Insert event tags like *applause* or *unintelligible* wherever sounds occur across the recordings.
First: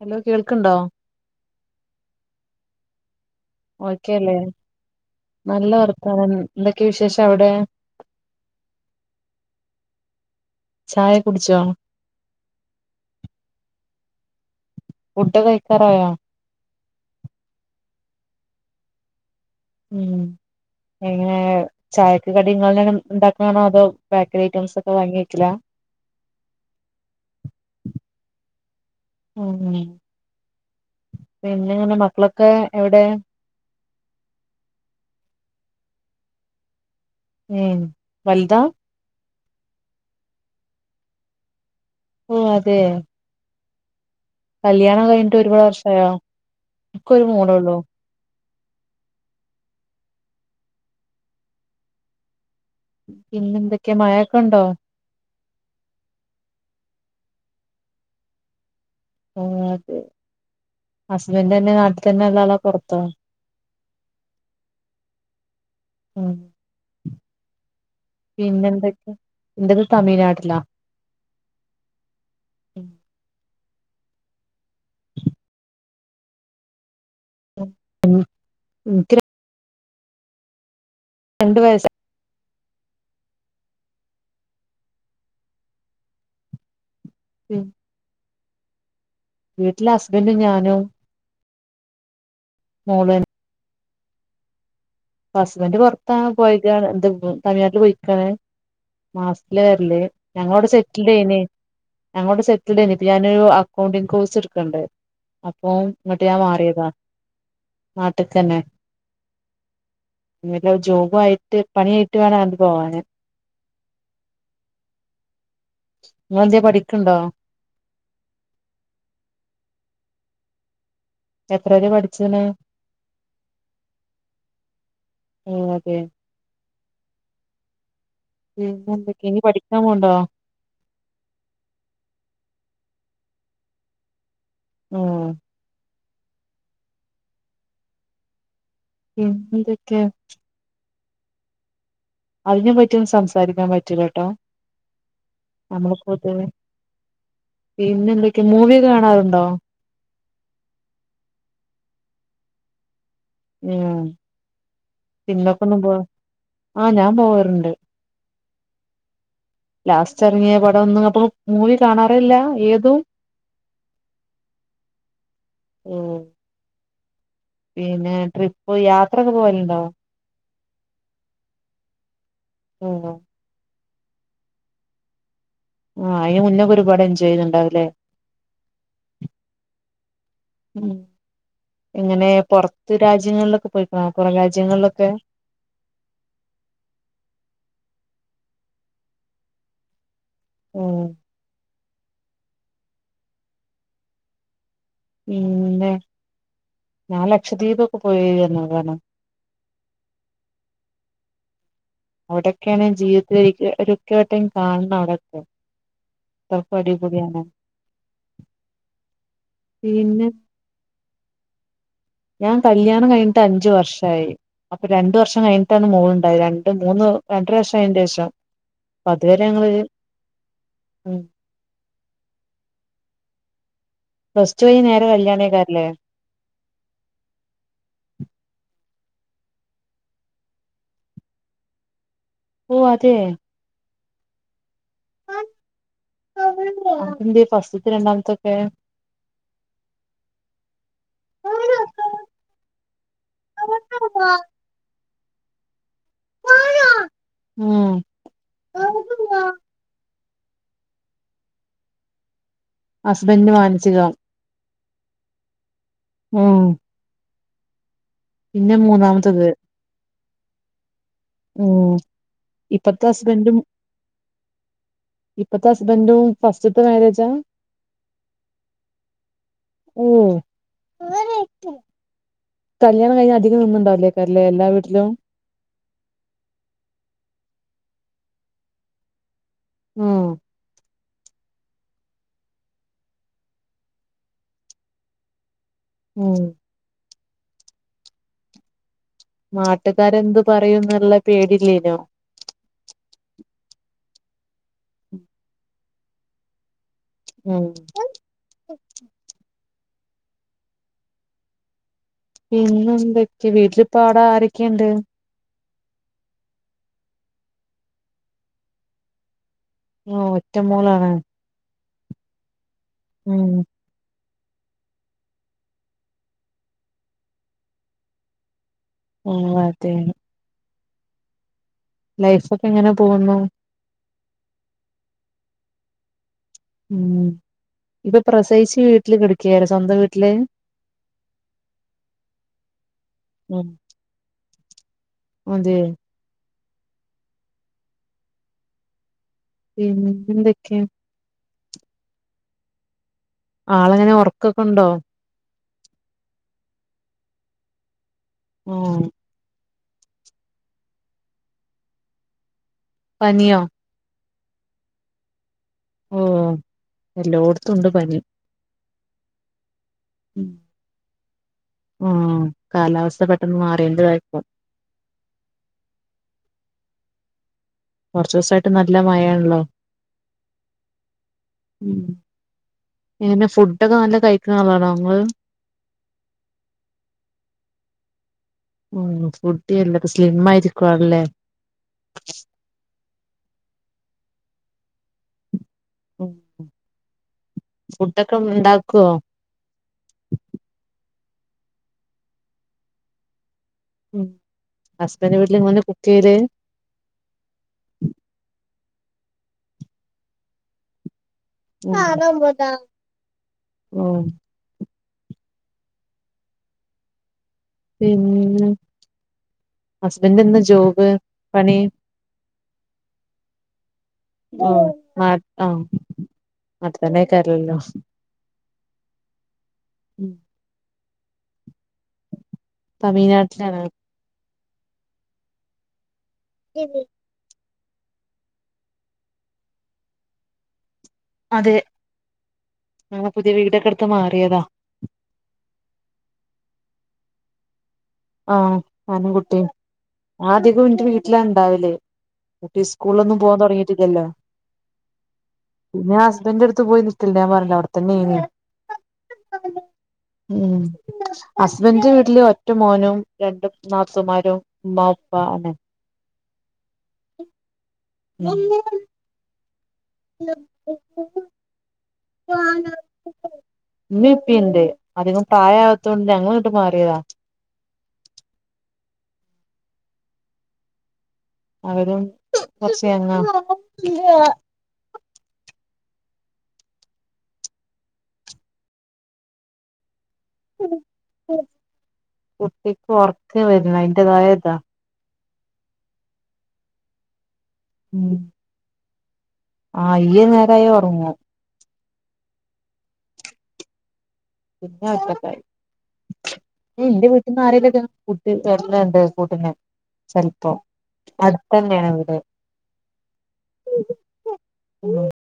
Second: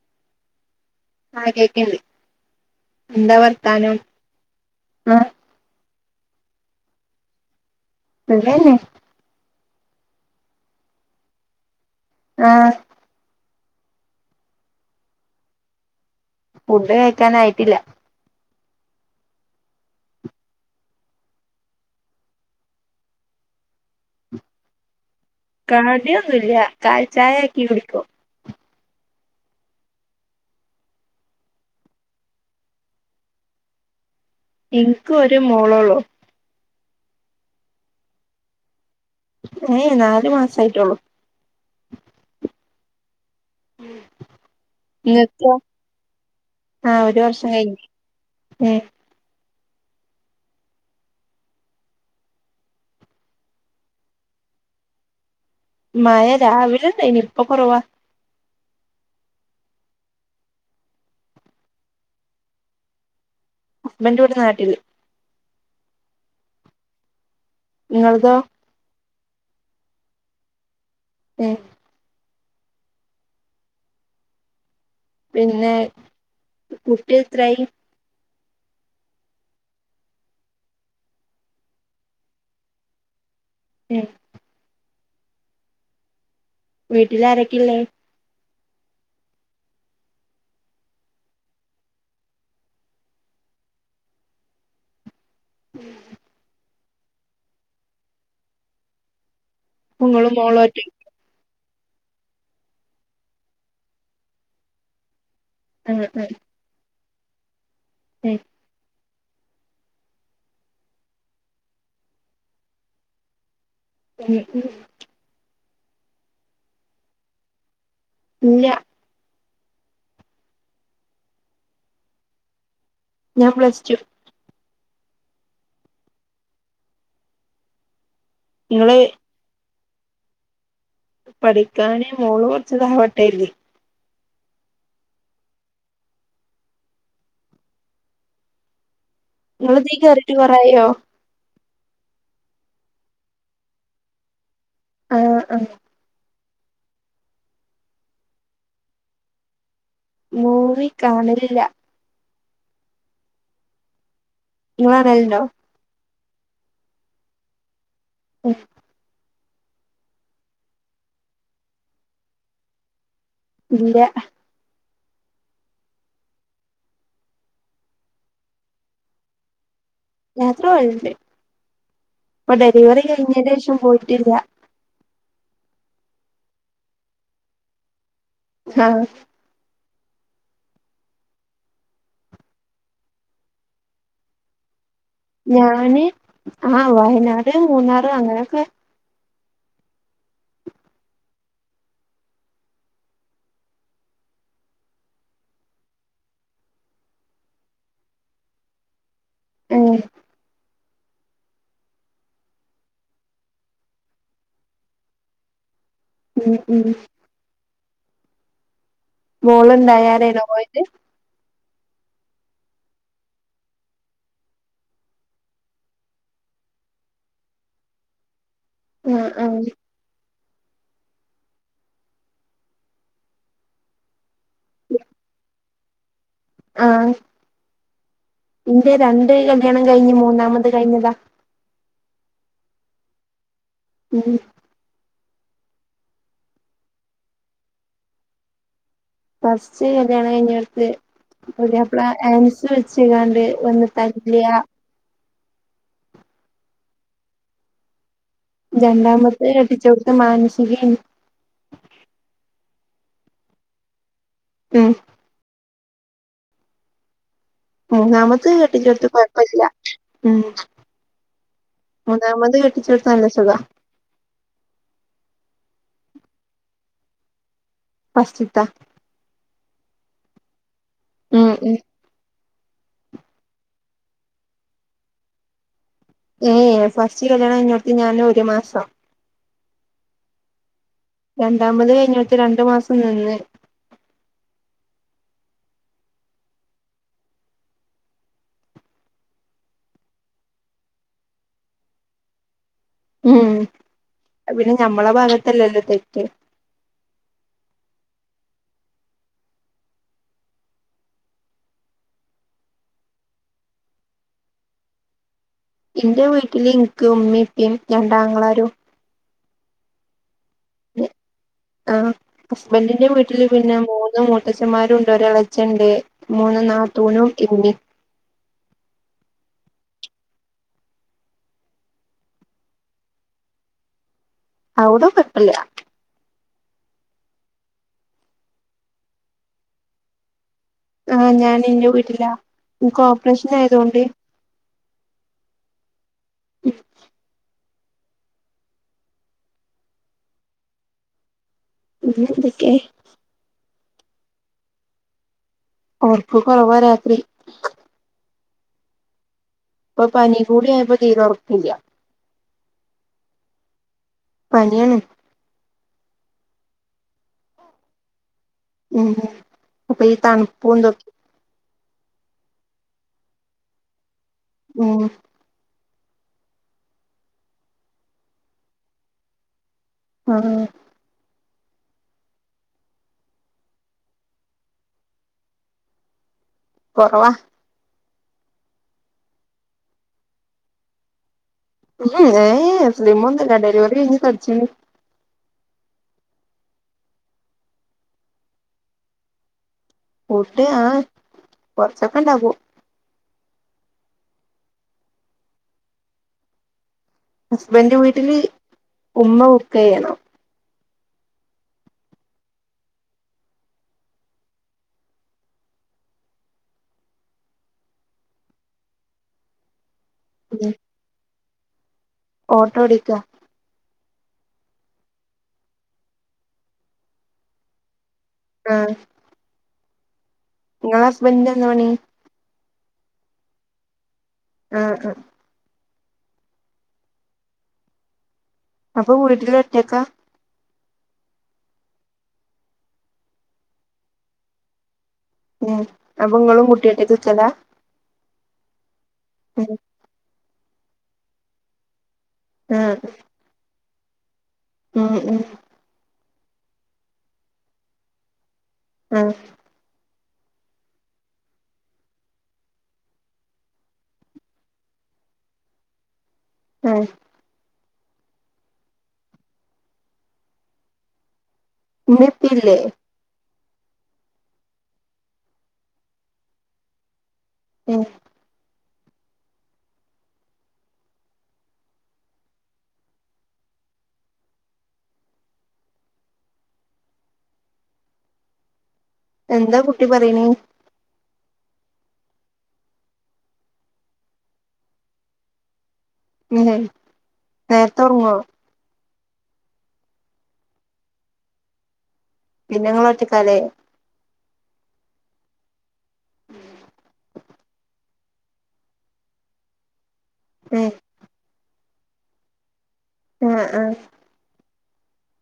Hello കേൾക്ക്ണ്ടോ ആ കേക്ക്ണ്ട് എന്താ വർ ഓക്കെല്ലേ നല്ല വർത്താനം എന്തൊക്കെ വിശേഷ അവിടെ നല്ലേയേന്നേ ചായ കുടിച്ചോ ആ ഫുഡ് കഴിക്കാറായോ ഫുഡ് കഴിക്കാനായിട്ടില്ല ഉം എങ്ങനെ ചായക്ക് കടിങ്ങളന്നെ ഉണ്ടാക്കാണോ അതോ ബേക്കറി ഐറ്റംസ് ഒക്കെ വാങ്ങി വെക്കല കടിയൊന്നുല്ല കാലിചായാക്കി കുടിക്കും ഉം പിന്നെ എങ്ങനെ മക്കളൊക്കെ എവിടെ ഇന്ക്ക് ഒരു മോളോള്ളൂ ഏ വലുതാ ഏ നാലു മാസയിട്ടൊള്ളു ഓ അതെ കല്യാണം കഴിഞ്ഞിട്ട് ഇങ്ങക്കോ ഒരുപാട് വർഷ യൊ എനിക്കൊരു മൊളൊള്ളൂ ഉം പിന്നെന്തൊക്കെയാ മഴൊക്കെ ഉണ്ടോ മഴ രാവിലണ്ടായിനി ഇപ്പൊ കൊറവാ ഓ അതെ ഹസ്ബൻഡ് തന്നെ നാട്ടിൽ തന്നെ ഉള്ള ആളാ പൊറത്തോ ഹസ്ബൻഡ് ഇവിടെ നാട്ടിൽ ഉ ഇങ്ങളതോ പിന്നെന്തക്കെ ഇൻ്റത് തമിഴ്നാട്ടിലാ ഉം പിന്നെ കുട്ടിത്രായി ഇൻക്ക് ര രണ്ടു വയസ് ഉം വീട്ടിൽ ആരൊക്കല്ലേ വീട്ടില് ഹസ്ബൻഡും ഞാനും മൊളു ഹസ്ബന്റ് പുറത്താ പോയകാണ് എന്ത് തമിഴ്നാട്ടില് പോയിക്കാണ് മാസത്ത്ല വരല്ല് ഇങ്ങളും മോളും ഞങ്ങള്ടെ ഒറ്റ സെറ്റ് സെറ്റെ അങ്ങോട്ട സെറ്റിൽഡേെ ഇപ്പൊ ഞാനൊരു അക്കൗണ്ടിംഗ കോഴ്സ് ഇടുക്കണ്ടേ അപ്പൊ ആഹ് ഇങ്ങോട്ട് ഞാൻ മാറിയതാ ആഹ് നാട്ട്ക്ക്ന്നെ ഞ്ഞട്ട് ജോബു ആയിട്ട് പണിയ ആയിട്ട് വേണംണ്ട് പോവാന് ഉം ഉം നീ എന്തേ പഠിക്കുണ്ടോ ഇല്ല എത്ര വരെ പഠിച്ചന് ഞാൻ പ്ലസ്സ്ടു *unintelligible* പിന്നെ ഇങ്ങള് എന്തൊക്കെയ ഇനി പഠിക്കാൻ പോണ്ടോ പഠിക്കാന് മോള് കുറച്ചതവട്ടെല്ലേ ഉം പിന്നെന്തൊക്കെ നിങ്ങതീക്ക് കയറിയിട്ട് കുറയോ അതിനെ പറ്റിയൊന്ന് സംസാരിക്കാൻ പറ്റലട്ടോ ആഹ് ആഹ് നമ്മള് *unintelligible* പിന്നെ എന്തൊക്കെയ മൂവി കാണാറുണ്ടോ മൂവി കാണലില്ല ഉം നിങ്ങ കാണലുണ്ടോ പിന്നെന്താ ആഹ് ഞാൻ പോവാറുണ്ട് *unintelligible* ലാസ്റ്റ് ഇറങ്ങിയ പടംന്നും അപ്പൊ മൂവി കാണാറില്ല ഏതും ഇല്ല ഓ പിന്നെ ട്രിപ്പ് യാത്ര ഒക്കെ പോവലുണ്ടോ യാത്ര പോവലണ്ട് ഇപ്പൊ ഡെലിവറി ഉം കഴിഞ്ഞേൻ്റെശം പോയിട്ടില്ല ആഹ് അയിന് മുന്നേക്കെ ഒരുപാട് എൻചോയ് ചെയ്തുണ്ടാവില്ലേ ആഹ് ഉം എങ്ങനെ പുറത്ത് രാജ്യങ്ങളിലൊക്കെ പോയിക്കണോ കൊറരാജ്യങ്ങളിലൊക്കെ ഞാന് ആഹ് വയനാട് മൂന്നാർ അങ്ങനെയൊക്കെ ഓ പിന്നെ ഞാൻ ലക്ഷദ്വീപൊക്കെ പോയ *unintelligible* ആഹ് അവിടൊക്കെയാണ് ജീവിതത്തിലൽരിക്കക്കെ വട്ടം കാണണം അവിടൊക്കെ ഉം *unintelligible* ഉം അടിപൊടിയാണ് പിന്നെ മോളിണ്ടായാറെയാണോ പോയത് ഞാൻ കല്യാണം കഴിഞ്ഞിട്ട് അഞ്ച് വർഷായി അപ്പൊ രണ്ടു വർഷം കഴിഞ്ഞിട്ടാണ് മോളളുണ്ടായത് രണ്ട് മൂന്ന് രണ്ടര വർഷം അതിന്റെ ശേഷം ആഹ് അതുവരെ ആഹ് ഞങ്ങള്ൾ ഉം പ്ലസ് ടു കഴിഞ്ഞ് നേരെ കല്യാണക്കാല്ലേ ആഹ് ഇൻ്റെ രണ്ട് കല്യാണം കഴിഞ്ഞ് മൂന്നാമത് കഴിഞ്ഞതാ ഓ അത ഉം *unintelligible* എന്ത് ഫസ്റ്റിൽത്തേം രണ്ടാമത്തൊക്കെ ഫസ്റ്റ് കല്യാണം കഴിഞ്ഞടുത്തത് പുതിയാപ്ല ആൻസ് വെച്ച് കാണ്ട് വന്ന് തരില്ല ഓ രണ്ടാമത്തെ കെട്ടിച്ച കൊടുത്ത് മാനസിക ഹസ്ബൻഡറിന് മാനസികവും ഉം ഓ മൂനാമത്തെ കെട്ടിച്ചെട്ത്ത് മൂന്നാമത്തത് കൊഴപ്പില്ല ഉം ഉം മുന്നാമത് ഇപ്പത്തെ കെട്ടിച്ചെടുത്ത് നല്ല സുഖ ഹസ്ബൻഡും ഇപ്പത്തെ ഹസ്ബൻഡും ഫസ്റ്റ്ത്തെ മാര്യേജ ഫസ്റ്റ്ത്ത ഊം ഉം ഉം കല്യാണം കഴിഞ്ഞ് അധികം നിന്ന്ണ്ടാവ് ലേക്കാരല്ലേ എല്ലാ വീട്ടിലും ഏയേ ഫസ്റ്റ് കല്യാണം കഴിഞ്ഞോട്ത്ത് ഞാന് ഒരു മാസം ഉം രണ്ടാമത് കഴിഞ്ഞോട്ത്ത് രണ്ടു മാസം നിന്ന് ഉം നാട്ടുകാരെന്ത് പറയും ന്ന്ള്ള പേടില്ലേനോ? ഉം ഉം അത് പിന്നെ ഞമ്മള ഭാഗത്തല്ലല്ലോ തെറ്റ്. ഉം അ പിന്നെ എന്തൊക്കെ? വീട്ടിലിപ്പ അവട ആരൊക്കെണ്ട്? ഇന്റെ വീട്ടില് ഇൻക്ക് ഉമ്മിം ഇപ്പിം രണ്ടാങ്ങളാരും ഓഹ് ഒറ്റ മോളാണ് ആഹ് ഹസ്ബൻ്റിന്റെ വീട്ടില് ഉം പിന്നെ മൂന്ന് മൂ ത്തച്ച്ചന്മാരൂണ്ട് ഒരളച്ചൻ ണ്ട് മൂന്ന് നാത്തൂനും ഇമ്മിം ഉം അതെ. ലൈഫ് ഒക്കെ എങ്ങനെ പോവുന്നു? അവ്ട കൊയ്പ്പല്ല. ഉം ഇപ്പ പ്രസവിച്ച് വീട്ടില് കിടക്കേക്കാരം സ്വന്തം വീട്ടില് ആഹ് ഞാൻ ഇന്റെ വീട്ടിലാ. ഇൻക്ക് ഓപ്റേഷൻ ഉം ആയതോണ്ട് അതെ ഉഹ് പീ ന്നെ എന്തൊക്ക്യാ? പിന്നെന്തൊക്കെ ആളെങ്ങനെ ഒറക്കൊക്കണ്ടോ? ഓർക്ക് കൊറവാ രാത്രി. മ് ഇപ്പൊ പനി കൂടി ആയപ്പൊ തീരൊറക്കില്ല. പനിയോ. പനിയാണ്. ഉം ഇപ്പെല്ലോട്ത്തുണ്ട് പനി ഉം അപ്പൊ ഈ തൺപ്പും തൊക്കെ ഊം കാലാവസ്ഥ പെട്ടെന്ന് മാറിയേൻ്റതായിക്കും ഉം കൊർച്ചൂസായിട്ട് നല്ല മഴേണല്ലോ ആഹ് ഉ എങ്ങനെ ഫുഡൊക്കെ നല്ല കഴിക് ണ ആളാണോ ങ്ങള്? കൊറവാ. ഉം ഫുഡി അല്ല പ്പൊ സ്ലിം ആയിരിക്കു ആള് ല്ലേ? *unintelligible* സ്ലിം ഒന്നുല ഡെലിവറി കഴിഞ്ഞ് തടിച്ച് ണ് ഉം ഫുഡൊക്കെ ഉണ്ടാക്കോ? ഫുഡ്‌ ആഹ് കൊറച്ചൊക്കെ ഉണ്ടാക്കും. ഉം ഹസ്ബൻഡ് വീട്ടില് ഇങ്ങളന്നെ കുക്കയ്യ്ല്? ഹസ്ബൻഡ് വീട്ടില് ഉമ്മ കുക്കയ്യണം. *unintelligible* പിന്നെ ഹസ്ബൻഡ്ന്ന് ഉം ജോബ് പണി? ഓട്ടോ ഓടിക്ക ഓഹ് നാട്ട് ആഹ് നാട്ട് തന്നെക്കാരൽല്ലോ. ആഹ ഉം നിങ്ങള ഹസ്ബന്ഡ് എന്ത പണി തമിഴ്നാട്ടിലാണ് ആ ആ *unintelligible* അപ്പൊ വീട്ടിൽ ഒറ്റക്ക അതെ ഞങ്ങൾ പുതിയ വീടൊക്കെ എടുത്ത് മാറിയതാ ഉം അപ്പെ നിങ്ങളും കുട്ടിഒറ്റക് നിക്കല ആഹ ഞാനുംകുട്ടി ആദ്യഗം ഇന്റെ വീട്ടിലാ ഇണ്ടാവല് കുട്ടി ആഹ് സ്കൂളിലൊന്നും പോവാൻ തുടങ്ങിട്ടില്ലല്ലോ ഉം ഉം ഞാൻ ഹസ്ബൻറ അടുത്ത് പോയി നിക്ക്ല്ണ്ട് ഞാൻ പറന്നില്ലേ അവിടെത്തന്നെയിനു ആഹ ഉ ഹസ്ബൻഡന്റെ വീട്ടില് ഒറ്റ മോനും രണ്ടും നാത്തുൻമാരും ഉമ്മാഉപ്പ അണ് ഉം *unintelligible* ള്ളൂ ഇമ്മി ഇപ്പി ല്ലേ ഇമ്മി ഇപിൻണ്ട് അധികം പ്രായവത്തോണ്ട് ഞങ്ങൾ ഇങ്ങിട്ട് മാറിയതാ ഉം അവരും കുറച് യെങ്ങ എന്താ കുട്ടി പറിണ് കുട്ടിക്ക് ഉറക്കം വരുന്ന അതിന്റെതായതാ *unintelligible* ഹേ ഉം നേരതുറങ്ങുവോ ആഹ് യ്യ് നേരയൽ ഓറങ്ങും പിന്നെ നിങ്ങള ഒറ്റക്കാലേ പിന്നെ ഒറ്റക്കായി മ് എന്റെ വീട്ടിൽന്ന് ആരലൊക്ക കൂട്ടി വരനുണ്ട് കൂട്ന് ചിലപ്പോ ഏഹ് അടുന്നെയാണ് വീട് ആഹ ആഹ *unintelligible*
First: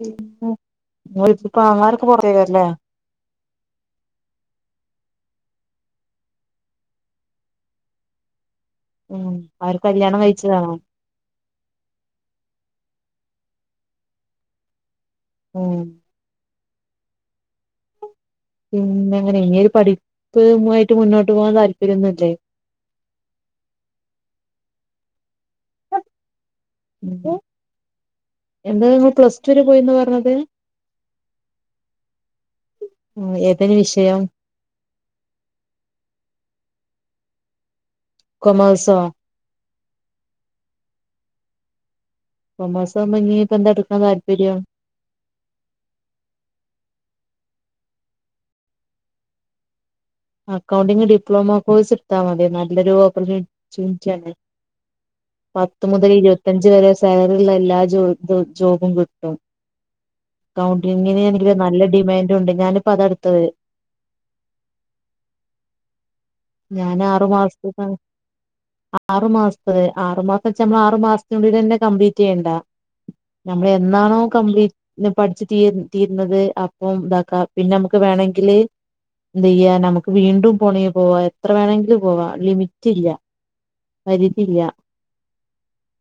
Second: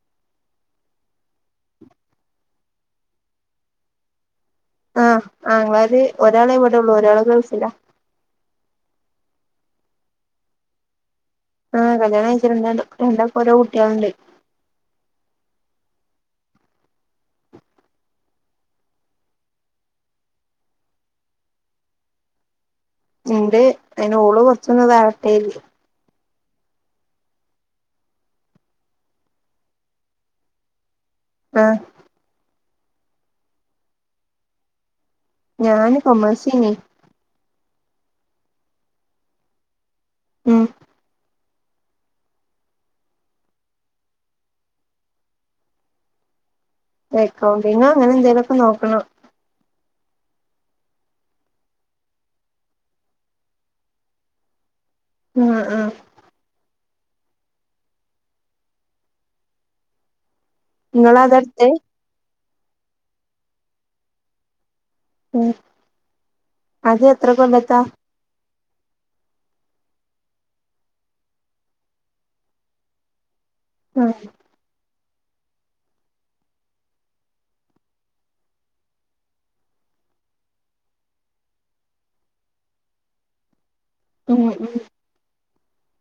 *unintelligible* നിങ്ങളെ ടുത്ത് ഇപ്പപ്പ അങ്ങാളാ രൊക്കെ പുറത്തേക്കരല്ലേ ആ ആങ്ങളാര് ഒരാളെവിടെള്ളൂ ഒരാൾ ഗൾഫില ഉം അവര് കല്യാണം കഴിച്ചതാണോ ആഹ് കല്യാണം കഴിച് രണ്ടക് രണ്ടക്ക് ഓരോ കുട്ടിൾണ്ട് ഉം പിന്നെ അങ്ങനെ ഇങ്ങൊരു പഠിപ്പ് യി മുന്നോട്ട് പോകൻ താല്പര്യംന്നുല്ലേ ഇൻട് അയിന് ഓള് കൊറച്ചൊന്ന് തവട്ടെ തി എന്ത എന്താ നിങ്ങൾ പ്ലസ് ടുവരെ പോയിന്ന് പറഞ്ഞത് ആഹ ഉ ഏതൊനു വിഷയം ഞാന് കോമെയ്‌സ് നു കോമെയ്‌സോ ഉം കോമെയ്‌സ് ആവുമ്പോ ഇന്നി ഇപ്പൊ എന്താ എടുക്കാൻ താല്പര്യം എക്കൗണ്ടിങ്ങോ അങ്ങനെ എന്തെലൊക്കെ നോക്കണം അക്കൗണ്ടിംങ് ഡിപ്ലോമ കോഴ്സ് എത്താൽ മതി നല്ലൊരു ഓപ്പർച്യൂണിച്ണറ്റി ആണ് ആഹ് പത്ത് ആഹ് മുതൽ ഇരുപത്തിയഞ്ച് വരെ സാലറിള്ള എല്ലാ ജോ ജോബും കിട്ടും കൗണ്ടിങ്ങിന് എനിക്ക് ഇങ്ങളതാട്ത്തെ നല്ല ഡിമാൻഡ് ഉണ്ട് ഞാനിപ്പ അതെടുത്തത് ഉഓ ഞാൻ ആറു മാസത്തേക്കാണ് ആറു മാസത്തെ ആറു മാസം വെച്ച നമ്മൾ ആറ് മാസത്തിനന്നെ കംപ്ലീറ്റ് ചെയ്യണ്ടേ നമ്മള് ഉം എന്നാണോ കംപ്ലീറ്റ് പഠിച്ചു തീർ തീരുന്നത് അപ്പം ഇതാക്കാം പിന്നെ നമുക്ക് വേണമെങ്കിൽ എന്റായ്യാ നമുക്ക് വീണ്ടും പോണി പോവാ എത്ര വേണമെങ്കിലും പോവാ ലിമിറ്റ് ഇല്ല ഉം പരുതില്ല ഉം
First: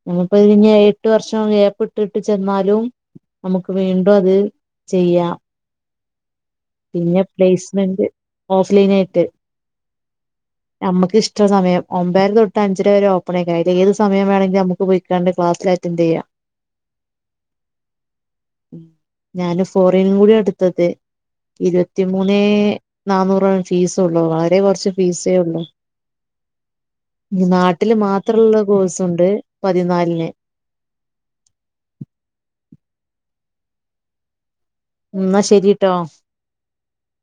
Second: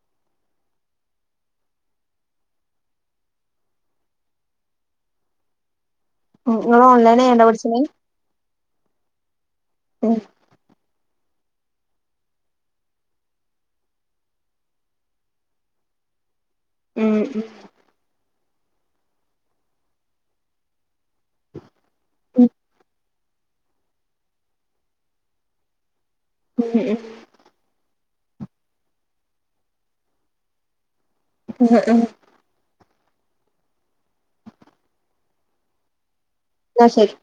ഇനിപ്പോ ഇത് ഇനി ഏഴ് എട്ട് വർഷം ഏപ്പ ഇട്ടിട്ട് ചെന്നാലും നമുക്ക് വീണ്ടും അത് ചെയ്യാം ഉം ഇങ്ങള് പിന്നെ ഓൺലൈനായാണ്ടാ പഠിച്ച്ണേ പ്ലേസ്മെന്റ് ഓഫ്‌ ലൈൻ ആയിട്ട് ഓ നമുക്ക് ഇഷ്ടമം സമയം ഒമ്പേരാ തൊട്ട് അഞ്ചരെ വേറെ ഓപ്പൺ ആയിരിക്കും അയിൽ ഏത് സമയം വേണെങ്ക നമുക്ക് ക്ലാസിൽ അറ്റാന്റ് ചെയ്യാം ഉം ഞാന് ഫോറിൻ കൂടി അടുത്തത് ഇരുപത്തിമൂന്നേ ഉം നന്നൂർ ഫീസുള്ളൂ വളരെേ കുറച്ച് ഫീസേ ഉള്ളു ഉ നാട്ടില് മാത്രമുള്ള കോഴ്സുണ്ട് പതിനാലിന് ഉ ഉ എന്നാ ശെരിട്ടോ ന്നാ ശരി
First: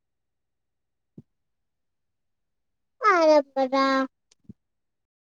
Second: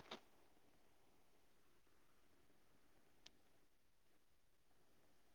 പ്പട